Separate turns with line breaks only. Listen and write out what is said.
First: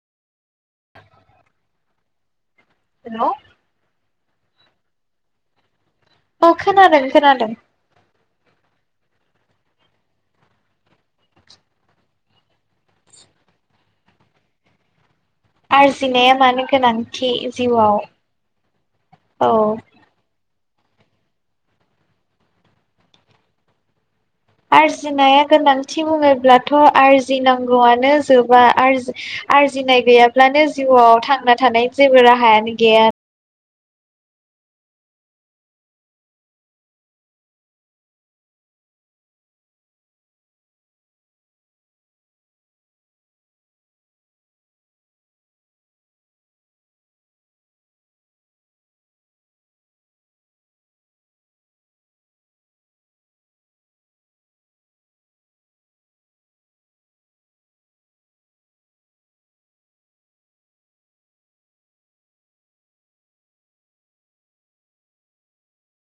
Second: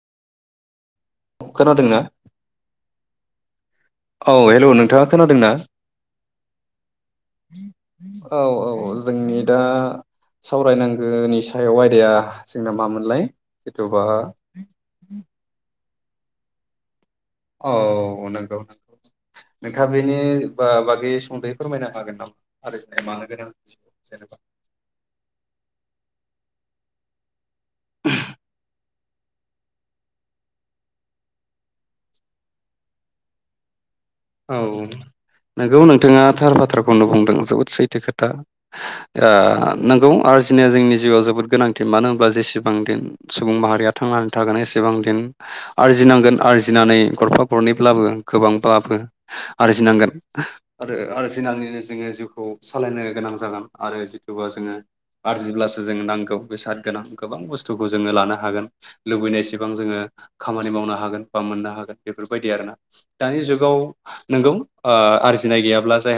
खोनादोंना?
हेलौ
औ हेलौ नोंथाङा खोनादों ना?
औ खोनादों खोनादों।
औ औ जोंनि दा सावरायनांगोनि सायाव आयदाया जोंना मामोनलाय एथुबा
आजिनाया मानो गोनां?
औ नंगौ नंगौ
औ
नोंथाङा बेनि बा बागै संदै फोरमायनो हागोन नामा आर्जिनाया मानो गोनां जेनेबा
आरजिनाया गोनांथि बुङोब्लाथ' आरजिनां गौआनो जोबा आरजि आरजिनाय गैयाब्लानो जिउआव थांना थानाय जेबो राहायानो गैया
औ नंगौ नोंथाङा थार बाथ्राखौनो बुंदों जोबोद सैथो खोथा आ नोंगौ आरजिनाया जोंनि जिउआव जोबोद गोनांथि मानो होनबा जेसेबां दिन सुबुं माहारिया थांनानै थागोन एसेबां दिन आरजिनांगोन आरजिनानै गरफा गरनैब्लाबो गोबांबाफो आरजिनांगोन आरो आरजिनानैनो जोङो जिउखौ सालायनो गोनां जागोन आरो जिटुबा जोङो आरजिब्लासो जों नांगौ बेसाद गोनां गोबां बुस्थुखौ जोङो लानो हागोन लुबैनायसेबां जोङो खामानि मावनो हागोन बा मोननो हागोन बेफोरबायदि आरोना दानि जुगाव नोंगौ आ आरजिनाय गैयाब्ला जाया।